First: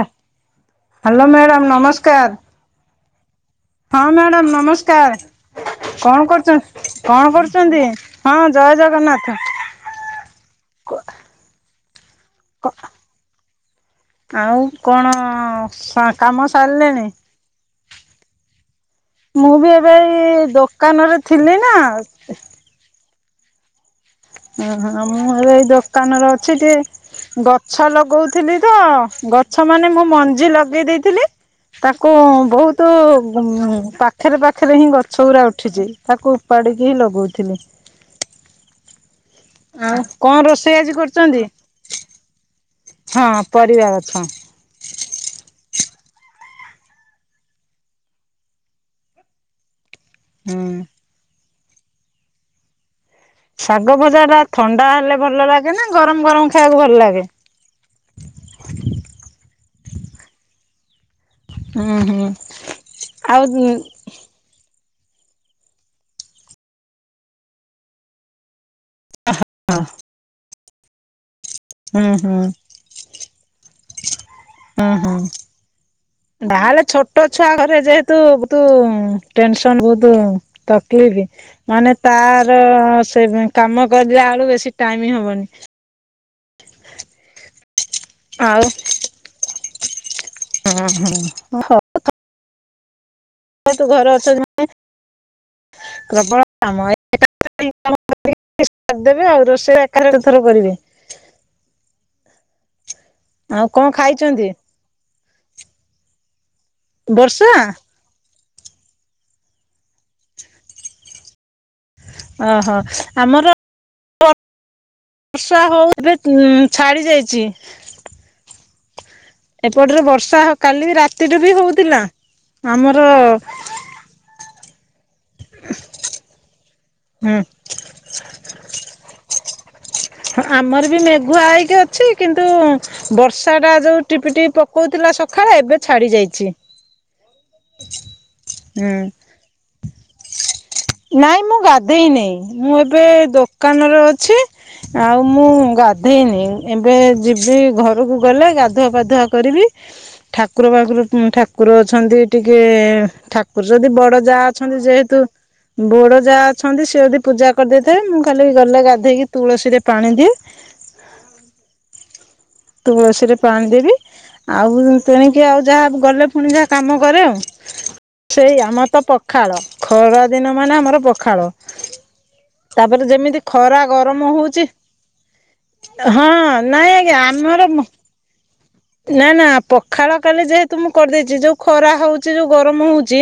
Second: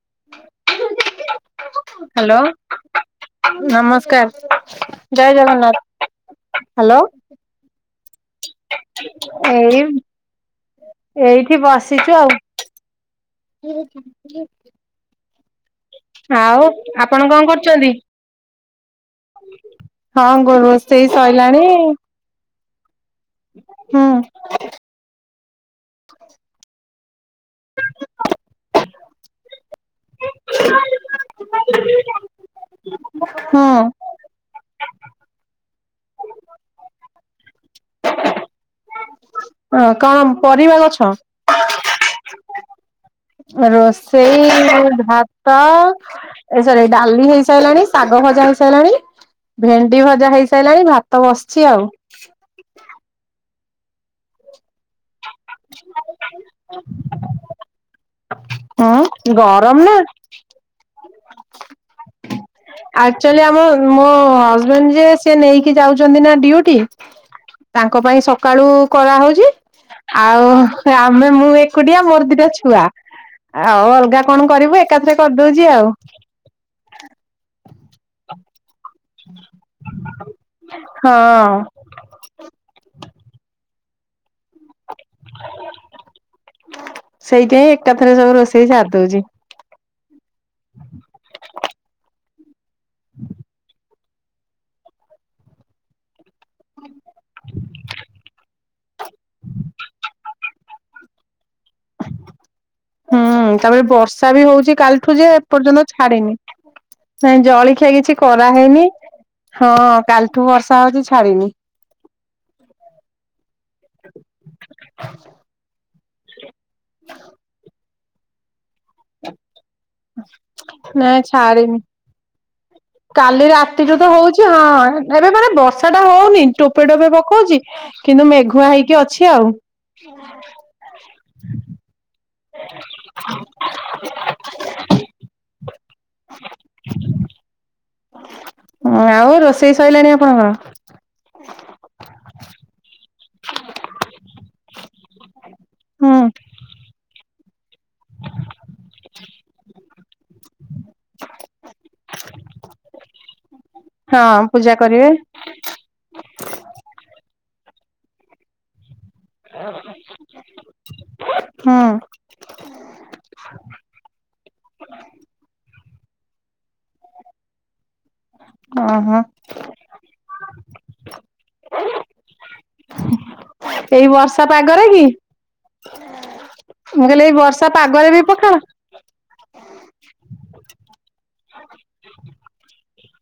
Hello madam hello ନମସ୍କାର। ହଁ ନମସ୍କାର ମ୍ୟାଡ଼ାମ ନମସ୍କାର। ଜୟ ଜଗନ୍ନାଥ। କଣ କରୁଚ ହ୍ୟାଲୋ କଣ କରୁଛନ୍ତି? ହଁ ଜୟ ଜଗ ଏଇ ଏଇଠି ବସିଛୁ ଆଉ। [unintelligible] ଆଉ କଣ କାମ ସାରିଲେଣି? ତୁ କଣ କରୁଚୁ କି? ମୁଁ ବି ଏବେ ହଁ ଏଇ ଗୋ ରୋଷେଇ ଦୋକାନରେ ଥିଲି ସଇଲାଣି ନା ହୁଁ। ଓହୋ ମୁଁ ଏବେ ଏଇ ଦୋକାନରେ ଅଛି, ଟି ଗଛ ଲଗଉଥିଲି ତ ଗଛ ମାନେ ମୁଁ ମଞ୍ଜି ଲଗେଇ ଦେଇଥିଲି ତାକୁ ବହୁତ ପା ହଁ ପାଖରେ ପାଖରେ ହିଁ ଗଛଗୁଡ଼ା ଉଠିଛି ତାକୁ ଉପାଡ଼ିକି ହିଁ ଲଗଉଚି। ଆଉ କଣ ପରିବା ରୋଷେଇ ଗଛ? ଆଜି କରିଛନ୍ତି? ଗଛ ରୋଷେଇ ଭା ତ ଏ ସରି ଡାଲି ହେଇସାରିଲାଣି, ଶାଗ ଭଜା ହେଇସାରିଲାଣି। ଭେଣ୍ଡି ଭଜା ହୁଁ ହେଇସାରିଲାଣି ଭାତ ବସିଛି ଆଉ। ଶାଗ ଭଜା ଟା ଥଣ୍ଡା ହେଲେ ଭଲ ଲାଗେ ନା ଗରମ ଗରମ ଖାଇବାକୁ ଭଲ ଲାଗେ? ହଁ ଗରମ ନା। ହୁଁ ହୁଁ। ଆକଚୁଲି ଆଉ ଆମ ହୁଁ ମୋ ହଜବେଣ୍ଡ ଯିଏ ସିଏ ନେଇକି ଯାଉଛନ୍ତି ନା ଡିଉଟି ତାଙ୍କ ପାଇଁ ସକାଳୁ କରାହଉଛି ଆଉ ଆମେ ମୁଁ ଏ ଏକୁଟିଆ ହୁଁ ମୋର ଦିଟା ହୁଁ ଛୁଆ ଆଉ ଅଲଗା କଣ କରିବୁ ହୁଁ। ଏକାଥରେ କରିଦେଉଛି ଆଉ। ତାହେଲେ ଛୋଟ ଛୋଟ ଛୁଆଙ୍କର ଯେହେତୁ ବୁ ଟେନସନ ବହୁତ ତକଲିଫ ହଁ ମାନେ ତାର ସେ କାମ କରିଲା ବେଳକୁ ବେଶୀ ଟାଇମି ହେବନି। ସେଇଥିପାଇଁ ଏକା ଥରେ ସବୁ ଆଉ ରୋଷେଇ ସାରି ଦଉଛି। ହଁ ହୁଁ ହଉ। [inaudible] ତୁ ଘରେ ଅଛ [unintelligible] ପ୍ରବଳ କାମ। ଦେବେ [unintelligible] ଆଉ ରୋଷେଇ ଏକରେ ଥର କର। ହୁଁ ଆଉ କଣ ତାପରେ ବର୍ଷା ବି ଖାଇଛନ୍ତି ହଉଛି କାଲିଠୁ ଯେ ଏପର୍ଯ୍ୟନ୍ତ ଛାଡିନି। ନାଇଁ ବର୍ଷା ଜଳଖିଆ କିଛି କରାହେଇନି। ହଁ କାଲିଠୁ ବର୍ଷା ହଉଛି ଛାଡିନି। ଓହୋ ଆମର [inaudible] ବର୍ଷା ହଉ ଛାଡି ଯାଇଛି। ଏପଟରେ ବର୍ଷା କାଲି ନାଇଁ ରାତିଠୁବି ଛାଡିନି ହଉଥିଲା। ଆମର କାଲି ରାତିଠୁ ତ ହଉଛି ହଁ ଏରା ମାନେ ବର୍ଷା ଟାତ ହଉନି ଟୋପେ ଟୋପେ ହୁଁ ପକଉଛି। କିନ୍ତୁ ମେଘୁଆ ହେଇକି ଅଛି ଆଉ। ଆମର ବି ମେଘୁଆ ହେଇକି ଅ ଅଛି କିନ୍ତୁ ବର୍ଷାଟା ଯୋଉ ଟିପିଟିପି ପକାଉଥିଲା ସକାଳେ ଏବେ ଛାଡ଼ି ଯାଇଛି। ହୁଁ ଆଉ ରୋଷେଇ ସଇଲାଣି ଆପଣଙ୍କର। ନାଇଁ ମୁଁ ଗାଧେଇନି। ମୁଁ ଏବେ ଦୋକାନରେ ଅଛି। ଆଉ ମୁଁ ହୁଁ ଗାଧେଇନି ଏବେ ଯିବି। ସେଇ ଘରକୁ ଗଲେ ଗାଧୁଆ ପାଧୁଆ କରିବି। ଠାକୁର ବାକୁର ଠା ଠାକୁର ଅଛନ୍ତି ଟିକେ ଠାକୁର ଯଦି ବଡ ଯା ହଁ ପୂଜା ଅଛନ୍ତି କରିବେ ଯେହେତୁ ବୋଡ ଯାହା ଅଛନ୍ତି ସେ ଯଦି ପୂଜା କରିଦେଇଥିବେ ମୁଁ ଖାଲି ଗଲେ ଗାଧେ ଦେଇ କିରେ ତୁଳସୀ ରେ ପାଣି ଦିଏ। ହୁଁ ତୁଳସୀରେ ପାଣି ଦେବି ଆଉ ତେଣିକି ଆଉ ଯାହା ଗଲେ ପୁଣି ଯାହା କାମ କରେ ସେଇ ଆମର ତ ଓହୋ ପଖାଳ। ଖରା ଦିନ ମାନେ ଆମର ପଖାଳ। ତାପରେ ଯେମିତି ଖରା ଏଇ ଗରମ ବର୍ଷା ହଉଚି। ପାଗରେ କି? ହଁ ନାଇଁ ମୁଁ ଆଜ୍ଞା କହିଲି ଏଇ ବର୍ଷା ଆମର ପାଗରେ ବି ପଖାଳ ନା ନା ପଖାଳ କାଲି ଯେହେତୁ ମୁଁ କରିଦେଇଛି ଯୋଉ ଖରା ହଉଛି ଯୋଉ ଗରମ ହଉଛି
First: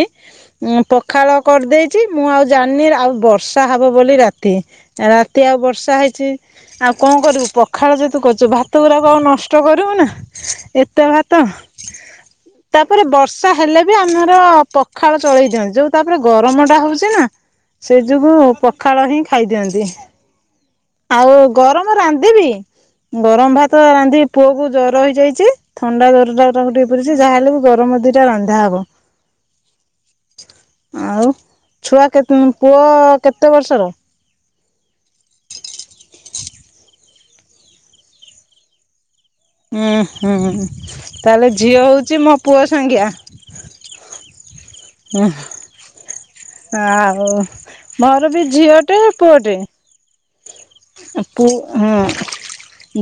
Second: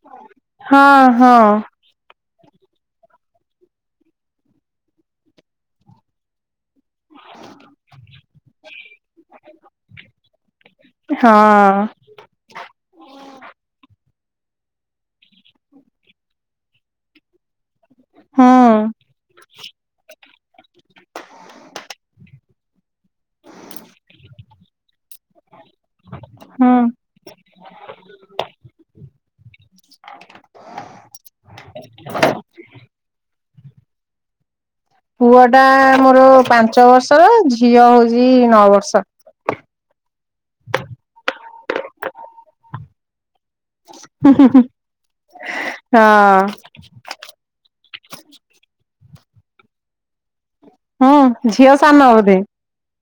ଉଁ ହଁ ପଖାଳ ହଁ କରିଦେଇ ଛି ମୁଁ ଆଉ ଜାଣିନି ଆଉ ବର୍ଷା ହବ ବୋଲି ରାତି ରାତି ଆଉ ବର୍ଷା ହେଇଛି। ଆଉ କଣ କରିବୁ ପଖାଳ ଯେହେତୁ କରୁଛୁ ଭାତ ଗୁଡାକ ଆଉ ନଷ୍ଟ କରିବୁ ନା। ଏତେ ଭାତ। ହଁ। ତାପରେ ବର୍ ବର୍ଷା ହେଲେ ବି ଆମର ପଖାଳ ଚଳେଇ ଦିଅନ୍ତି ଯୋଉ ତାପରେ ଗରମ ଟା ହଉଛି ନା। ସେ ଯୋଗୁ ହୁଁ ପଖାଳ ହିଁ ଖାଇ ଦିଅନ୍ତି। ଆଉ ଗରମ ରାନ୍ଧିବି। ଗରମ ଭାତ ରାନ୍ଧିବି ପୁଅ କୁ ଜର ହେଇଯାଇଛି। ଥଣ୍ଡା ଦରଟା ଟାକୁ ହୁଁ ଟିକେ ପରିଛି ଯାହାହେଲେ ବି ଗରମ ଦିଟା ରନ୍ଧା ହବ। ଆଉ ଛୁଆ କେ ପୁଅ କେତେ ବର୍ଷର? ପୁଅ ଟା ମୋର ପାଞ୍ଚ ବର୍ଷର ଝିଅ ହଉଛି ନଅ ବର୍ଷ ର। ଉଁ ହୁଁ ତାହେଲେ ଝିଅ ହଉଛି ମୋ ପୁଅ ସାଙ୍ଗିଆ। ହୁଁ ହୁଁ ହୁଁ। ଉଁ ହଁ। ଆଉ ମୋର ବି ଝିଅ ଟେ ପୁଅ ଟେ। ହୁଁ ଆ ପୁ ଝିଅ ହଁ। ସାନ ବୋଧେ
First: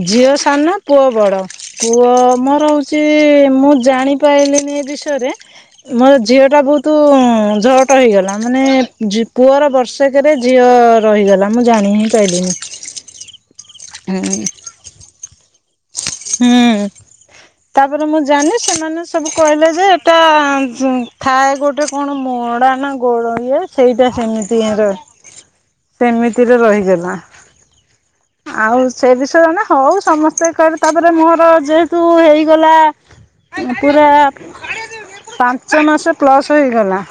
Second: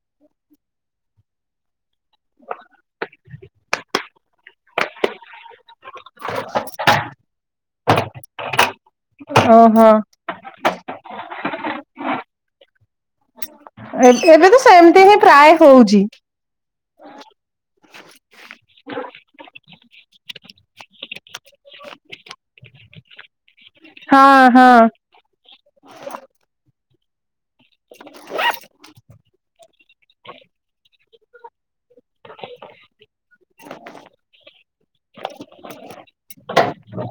ଝିଅ ସାନ ପୁଅ ବଡ଼ ପୁଅ ମୋର ହଉଛି ମୁଁ ଜାଣି ପାଇଲିନି ଏ ବିଷୟରେ। ମୋର ଝିଅ ଟା ବହୁତ ଝଅଟ ହେଇଗଲା। ମାନେ ପୁଅର ଓହୋ ବର୍ଷେ କେରେ ଝିଅ ରହିଗଲା ମୁଁ ଜାଣି ହିଁ ପାଇଲିନି। ଏ ହୁଁ। ଏବେ ତ ସେମିତି ହିଁ ପ୍ରାୟ ହଉଚି। ହୁଁ, ତାପରେ ମୁଁ ଜାଣିନି, ସେମାନେ ସବୁ କହିଲେ ଯେ ଏଟା ହୁଁ, ଥାଏ ଗୋ ଟେ କଣ ମଡା ନା ଗୋଳ ଇଏ ସେଇଟା ହଁ ସେମିତି ହଁ ହିଁ ରଏ ସେମିତିରେ ରହିଗଲା। [inaudible] ଆଉ ସେ ବିଷୟରେ ଆମେ ହଉ ସମସ୍ତେ କହିବେ ତାପରେ ମୋର ଯେହେ ତୁ ହେଇଗଲା ପୁରା ପାଞ୍ଚ ମାସ ପ୍ଲସ୍ ହୋଇଗଲା।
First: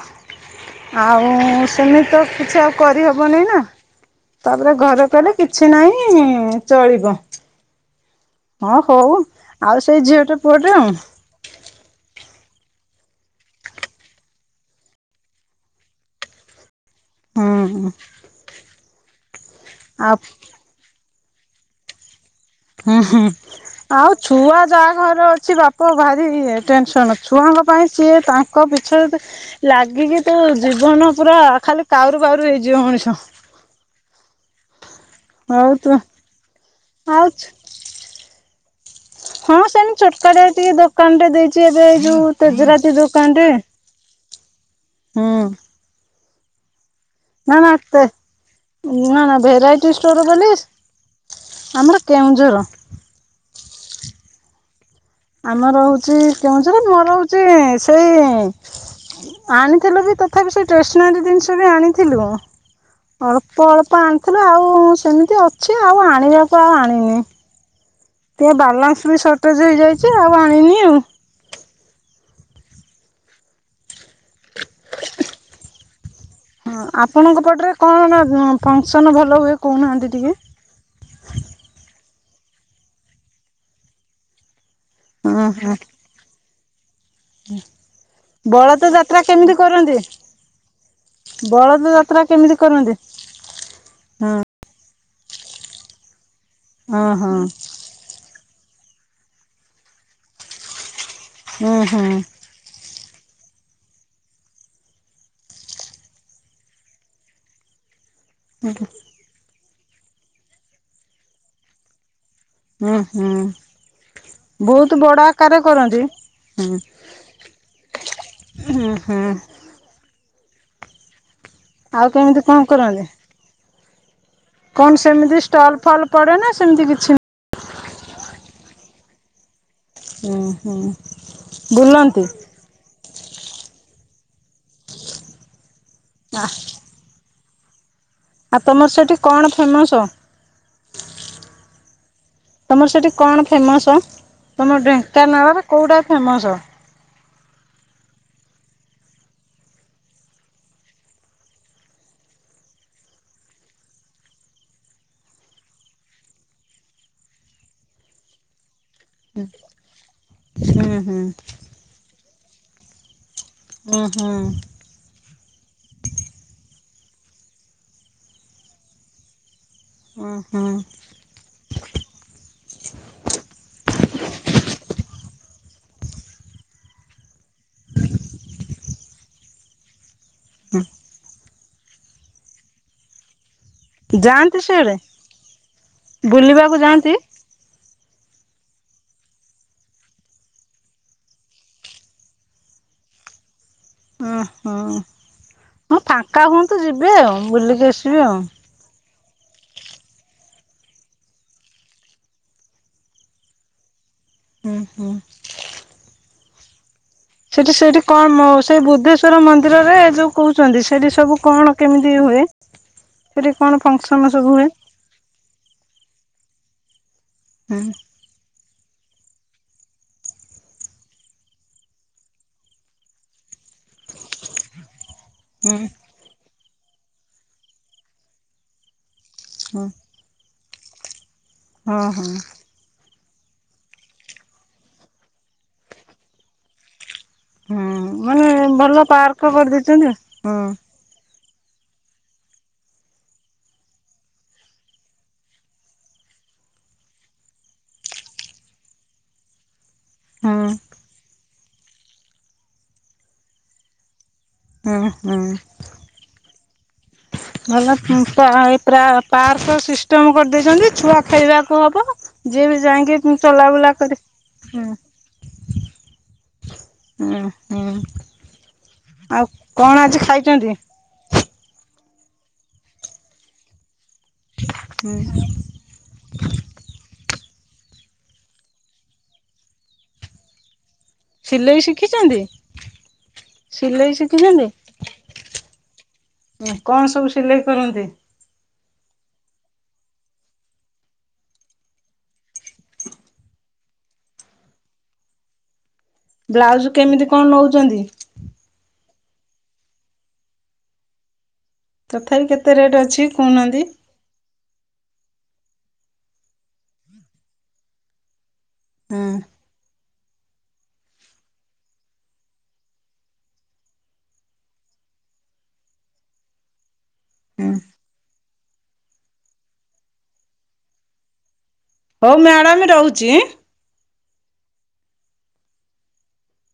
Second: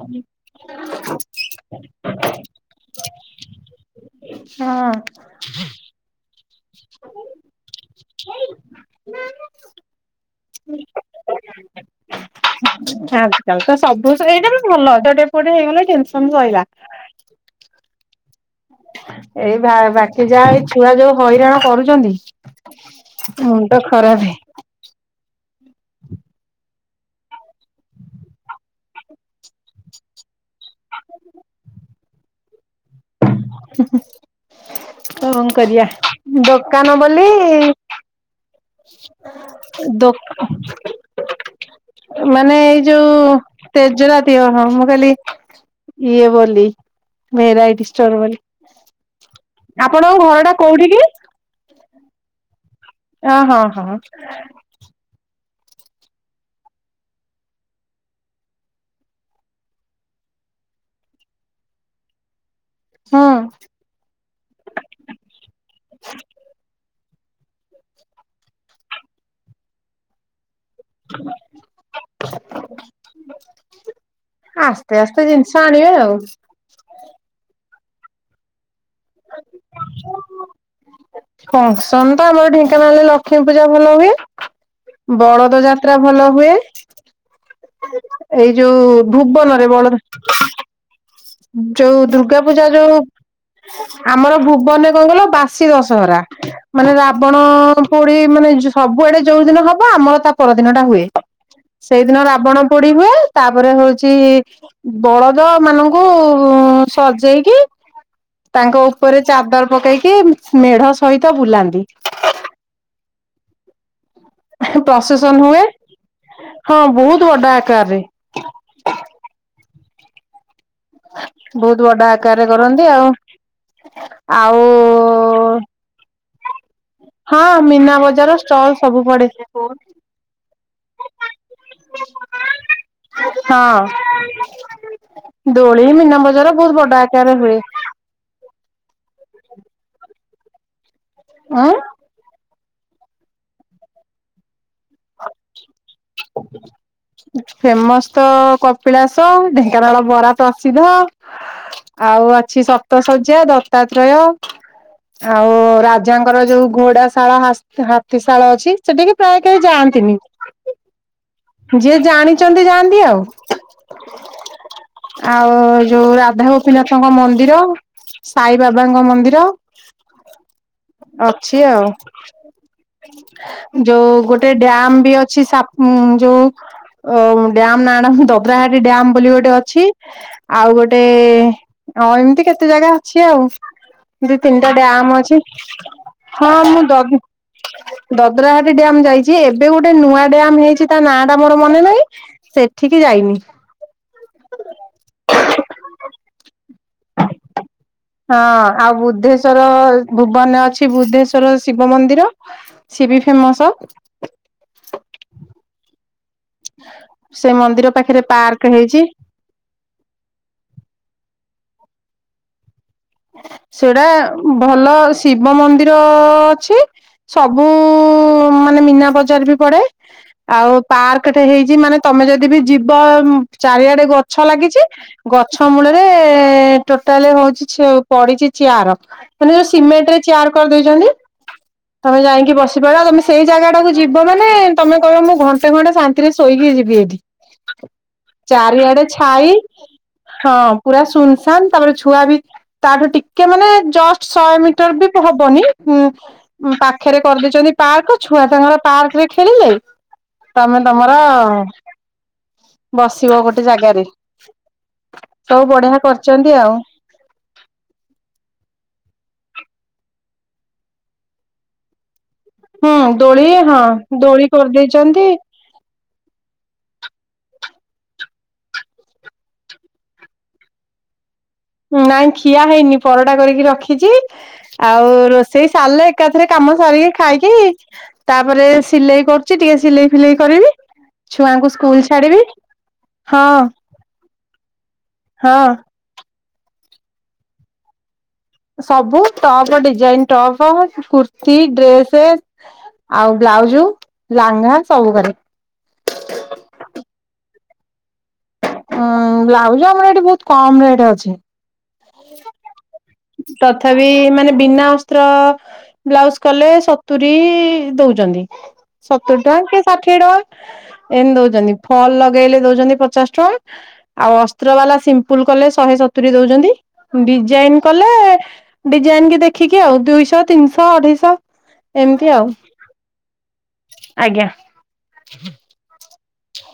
ଆଉ ସେମିତି ତ କିଛି ଆଉ କରିହବନି ନା, ତାପରେ ହଁ ଘରେ କହିଲେ ସେ ନାହିଁ ଚଳିବ। ହଁ ହଉ ଆଉ ସେଇ ଝିଅଟେ ପୁଅ ଟେ ଆଉ। ଆଜିକାଲି ତ ସବୁ ସେଇଟାରେ ବି ଭଲ ଝିଅଟେ ପୁଅଟେ ହେଇଗଲା ଟେନସନ୍ ସଇଲା। ହଁ, ହଁ। ଏଇ ଭା ବାକି ଯାହା ଏଇ ଛୁଆ ଯୋଉ ହଇରାଣ କରୁଚନ୍ତି। ହୁଁ, ହୁଁ ଆଉ ଛୁଆ ଯାହା ଘରେ ଅଛି ବାପ ଭାରି ଇଏ ଟେନସନ୍, ଛୁଆଙ୍କ ପାଇଁ ସିଏ ତାଙ୍କ ପିଛରେ ତ ଲାଗିକି ତୁ ଜୀବନ ପୁରା ଖାଲି କାଉରୁ ବାଉରୁ ହେଇଯିବ ମଣିଷ। କଣ ହଉ କରିବା? ତୁ ଦୋକାନ ବୋଲି ଆଉ [unintelligible] ହଁ ସେମତି ଦୋ ଛୋଟ କାଟିଆ ଟିକେ ଦୋକାନ ଟେ ଦେଇଚି ଏବେ ଏଇ ଯୋଉ ମାନେ ଏଇ ତେଜରାତି ଯୋଉ ଦୋକାନ ଟେ। ତେଜରାତି ଅ, ହଁ ମୁଁ କହିଲି ଇଏ ବୋଲି ନା ନା ଭେରାଇଟି ତେ ଷ୍ଟୋର୍ ବୋଲି, ନା ନା ଭେରାଇଟି ଷ୍ଟୋର ଆପଣଙ୍କ ଘର ବୋଲି ଟା କୋଉଠି କି? ଆମର କେଉଁଝର। ଅଁ, ହଁ, ହଁ। ଆମର ହଉଛି କେଉଁଝର, ମୁଁ ରହୁଚି ସେଇଁ ଆଣିଥିଲୁ ବି ତଥାପି ସେ ଷ୍ଟେସନାରୀ ଜିନିଷ ବି ଆଣିଥିଲୁ। ହୁଁ ଅଳ୍ପ ଅଳ୍ପ ଆଣିଥିଲୁ ଆଉ ସେମିତି ଅଛି, ଆଉ ଆଣିବାକୁ ଆଉ ଆଣିନି। ଟିକେ ବାଲାନ୍ସ ବି ସର୍ଟେଜ୍ ହେଇଯାଇଛି ଆଉ ଆଣିନି। ଆଉ [inaudible] ଆସ୍ତେ ଆସ୍ତେ ଜିନିଷ ଆଣିବେ ଆଉ। ହଁ ଆପଣଙ୍କ ପଟରେ କଣ ଅଁ, ଫଙ୍କସନ୍ ଭଲ ହୁଏ କହୁନାହାନ୍ତି ଟିକେ? ଫଙ୍କସନ୍ ତ ଆମର ଢେଙ୍କାନାଳରେ ଲକ୍ଷ୍ମୀ ପୂଜା ଭଲ ହୁଏ। ହଁ ବଳଦ ହଁ ଯାତ୍ରା ଭଲ ହୁଏ। [unintelligible] ଏଇ ଯୋଉ ବଳଦ ଯାତ୍ରା କେମିତି ଭୁବନରେ କରନ୍ତି ବଳଦ ବଳଦ ଯୋଉ ଯାତ୍ରା ଦୁର୍ଗା କେମିତି ପୂଜା କରନ୍ତି ଯୋଉ ଆମର ହଁ ଭୁବ ବନେ କଣ କହିଲ ବାସି ଦଶହରା, ମାନେ ହଁ ହଁ ରାବଣ ଅଁ, ପୁଡି, ମାନେ ଯୋ ସବୁଆଡେ ଯୋଉ ଦିନ ହବ ଆମର ତା ପରଦିନ ଟା ହୁଏ, ହୁଁ ସେଇ ହୁଁ ଦିନ ରାବଣ ପୋଡି ହୁଏ, ତାପରେ ହଉଛି ବଳଦ ମାନଙ୍କ କୁ ସଜେଇକି ତାଙ୍କ ଉପରେ ଚାଦର ପକେଇକି ମେଢ ସହିତ ବୁଲାନ୍ତି। ହୁଁ, ହୁଁ। ବହୁତ ବଡ ପ୍ରସେସନ ଆକାର ହୁଏ। କରନ୍ତି? ଉଁ ହଁ ବହୁତ ବଡ ଆକାରରେ ହୁଁ ହୁଁ। ବହୁତ ବଡ ଆଉ କେମିତି ଆକାରରେ କଣ କରନ୍ତି ଆଉ ଆଉ କଣ ସେମିତି ଷ୍ଟଲ୍ ଫଲ ପଡେ ନା ସେମିତି କିଛି ହଁ ମୀନା ବଜାର ଷ୍ଟଲ ସବୁ ପଡେ ସେ କୁହନ୍ତି। ଉଁ ହୁଁ ବୁଲନ୍ତି। ହଁ ଦୋଳି ମୀନା ଆ ବଜାରା ବହୁତ ବଡ ଆକାରରେ ହୁଏ। ଆ ତମର ସେଇଠି କଣ ଫେମସ୍? ଆଁ ତମର ସେଠି କଣ ଫେମସ ତମ ଢେଙ୍କାନାଳରେ କଉଟା ଫେମସ? ଫେମସ ତ କପିଳାସ ଢେଙ୍କାନାଳ ବରା ପ୍ରସିଦ୍ଧ। ଆଉ ଅଛି ସପ୍ତ ଶଯ୍ୟା ଦତ୍ତାତ୍ରୟ। ଆଉ ରାଜାଙ୍କର ଯୋଉ ଘୋଡା ଶାଳ ହାସ ହାତୀଶାଳ ଅଛି ସେଠିକି ପ୍ରାୟ କେହି ଯାଆନ୍ତିନି। ହୁଁ ହୁଁ। ଯିଏ ଜାଣିଚନ୍ତି ଯାଆନ୍ତି ଆଉ। ଉଁ ହୁଁ। ଆଉ ଯୋଉ ରାଧା ଗୋପୀନାଥଙ୍କ ମନ୍ଦିର। ସାଇବାବାଙ୍କ ମନ୍ଦିର। ଉଁ ହୁଁ। ଅଛି ଆଉ ଯୋଉ ଗୋ ଟେ ଡ୳। ମ ବି ଅଛି ସାପ ଯୋଉ ଓ ଡ୍ୟାମନା ଆଣ ଦଦ୍ରାହାଡି ଡ୍ୟାମ ବୋଲି ଗୋଟେ ଅଛି। ଆଉ ଗୋଟେ ଅ ଏମିତି କେତେ ଜାଗା ଅଛି ଆଉ। ଦି ଯାଆନ୍ତି ତିନିଟା ସିଆଡ଼େ ଡ୍ୟାମ୍ ଅଛି ହଁ ବୁଲିବାକୁ ମୁଁ ଯାଆନ୍ତି? ଦବି ଦଦ୍ରାହାଟି ଡ୍ୟାମ୍ ଯାଇ ଯିଏ ଏବେ ଗୋଟେ ନୂଆ ଡ୍ୟାମ୍ ହେଇଛି ତା ନାଁ ଟା ମୋର ମନେ ନାହିଁ ସେଠିକି ଯାଇନି। ଅଁ ହଁ ହଁ ଫାଙ୍କା ହୁଅନ୍ତୁ ଯିବେ ଆଉ ବୁଲିକି ଆସି ହଁ ଆଉ ବୁଦ୍ଧେଶ୍ଵର ଭୁବନରେ ଅଛି ବୁଦ୍ଧେଶ୍ଵର ଶିବ ମନ୍ଦିର। ସି ବି ଫେମସ। ଉଁ ହୁଁ। ସେ ସେଠି ମନ୍ଦିର ସେଇଠି କଁ ପାଖରେ ପାର୍କ ସେଇ ହେଇଛି ବୁଦ୍ଧେଶ- ଶ୍ୱର ମନ୍ଦିରରେ ଯୋଉ କହୁଛନ୍ତି ସେଠି ସବୁ କଣ କେମିତି ହୁଏ? ସେଠି କଣ ସେଇଟା ଫଙ୍କସନ ସବୁ ହୁଏ? ଭଲ ଶିବ ମନ୍ଦିର ଅଛି ସବୁ ଉଁ ହୁଁ। ବୁ ମାନେ ମୀନା ବଜାର ବି ପଡେ। ଆଉ ପାର୍କଟେ ହେଇଛି ମାନେ ତମେ ଯଦି ବି ଯିବ ଚାରିଆଡେ ଗଛ ଲାଗିଚି। ଗଛ ହୁଁ ମୂଳରେ ଟୋଟାଲ ହଉଛି ଛି ପଡିଛି ଚିଆର ମାନେ ହୁଁ ସିମେଣ୍ଟରେ ଚେୟାର କରିଦେଇଛନ୍ତି ହଁ ତମେ ହଁ ଯାଇକି ବସି ପାର ତମେ ସେଇ ଜାଗା ଟାକୁ ଯିବ ମାନେ ତମେ କହିବ ମୁଁ ଘଣ୍ଟେ ଘଣ୍ଟେ ଶାନ୍ତିରେ ଶୋଇକି ଯିବି ଏଠି। ହୁଁ ମାନେ ଚାରିଆଡେ ଭଲ ପାର୍କ ଛାଇ କରିଦେଇଛନ୍ତି ହଁ। ହୁଁ ପୁରା ସୁନସନ୍ ତାପରେ ଛୁଆ ବି ତାଠୁ ଟିକେ ମାନେ ଜଷ୍ଟ ଶହେ ମିଟର ବି ହବନିଁ ହୁଁ ପାଖରେ କରିଦେଇଛନ୍ତି ପାର୍କ ଛୁଆ ତାଙ୍କର ପାର୍କରେ ଖେଳିଲେ। ହୁଁ ତମେ ତମର ବସିବ ଗୋଟେ ଜାଗାରେ। ହୁଁ ହୁଁ ସବୁ ବଢିଆ କରିଛନ୍ତି ଆଉ। ଭଲ ପାଇ ପ୍ରାୟ ପାର୍କ ର ସିଷ୍ଟମ କରିଦେଇଛନ୍ତି ଛୁଆ ଖେଳିବାକୁ ହବ। ଯିଏ ବି ହୁଁ ଯାଇକି ଦୋଳି ହଁ ଚଲାବୁଲା କରି ଦୋଳି କରିଦେଇଛନ୍ତି ହୁଁ। ଉଁ ହୁଁ ହୁଁ। ଆଉ କଣ ଆଜି ଖାଇଛନ୍ତି। ନାଇଁ ଖିଆ ହେଇନି ପରଟା କରିକି ରଖିଛି ଆଉ ରୋଷେଇ ସାରିଲେ ଏକାଥରେ କାମ ସାରିକି ଖାଇକି ତାପରେ ସିଲେଇ କରୁଛି ଟିକେ ସିଲେଇ ଫିଲେଇ କରିବି ଛୁଆଙ୍କୁ ସିଲେଇ ସ୍କୁଲ ଛାଡିବି ଶିଖିଛନ୍ତି ହଁ ସିଲେଇ ଶିଖିଛନ୍ତି ହଁ। କଣ ସବୁ ସିଲେଇ କରନ୍ତି? ସବୁ top design top kurti dress ଆଉ ବ୍ଲାଉଜ ଲାଙ୍ଗା ସବୁ କରେ। ବ୍ଲାଉଜ କେମିତି କଣ ନଉଛନ୍ତି। ଉଁ ବ୍ଲାଉଜ ଆମର ଏଠି ବହୁତ କମ ରେଟ ଅଛି। ତଥାପି କେତେ ରେଟ୍ ଅଛି କହୁନାହାନ୍ତି। ଏଇ ମାନେ ବିନା ଅସ୍ତ୍ର ବ୍ଲାଉଜ କଲେ ସତୁରୀ ଦଉଛନ୍ତି। ହଁ ସତୁର ଟଙ୍କା କେ ଷାଠ ଠିଏ ଏମିତି ଦଉଛନ୍ତି ଫଲ ଲଗେଇଲେ ଦଉଛନ୍ତି ପଚାଶ ଟଙ୍କା। ଆଉ ଅସ୍ତ୍ର ବାଲା ସିମ୍ପଲ କଲେ ଶହେ ସତୁରି ଦଉଛନ୍ତି। ଡିଜାଇନ ହଁ କଲେ ଡିଜାଇନ କି ଦେଖିକି ଆଉ ଦୁଇଶହ ତିନିଶହ ଅଢେଇଶହ। ଏମିତି ହଉ ଆଉ ମ୍ୟାଡ଼ାମ ରହୁଛି। ଆଜ୍ଞା। ହ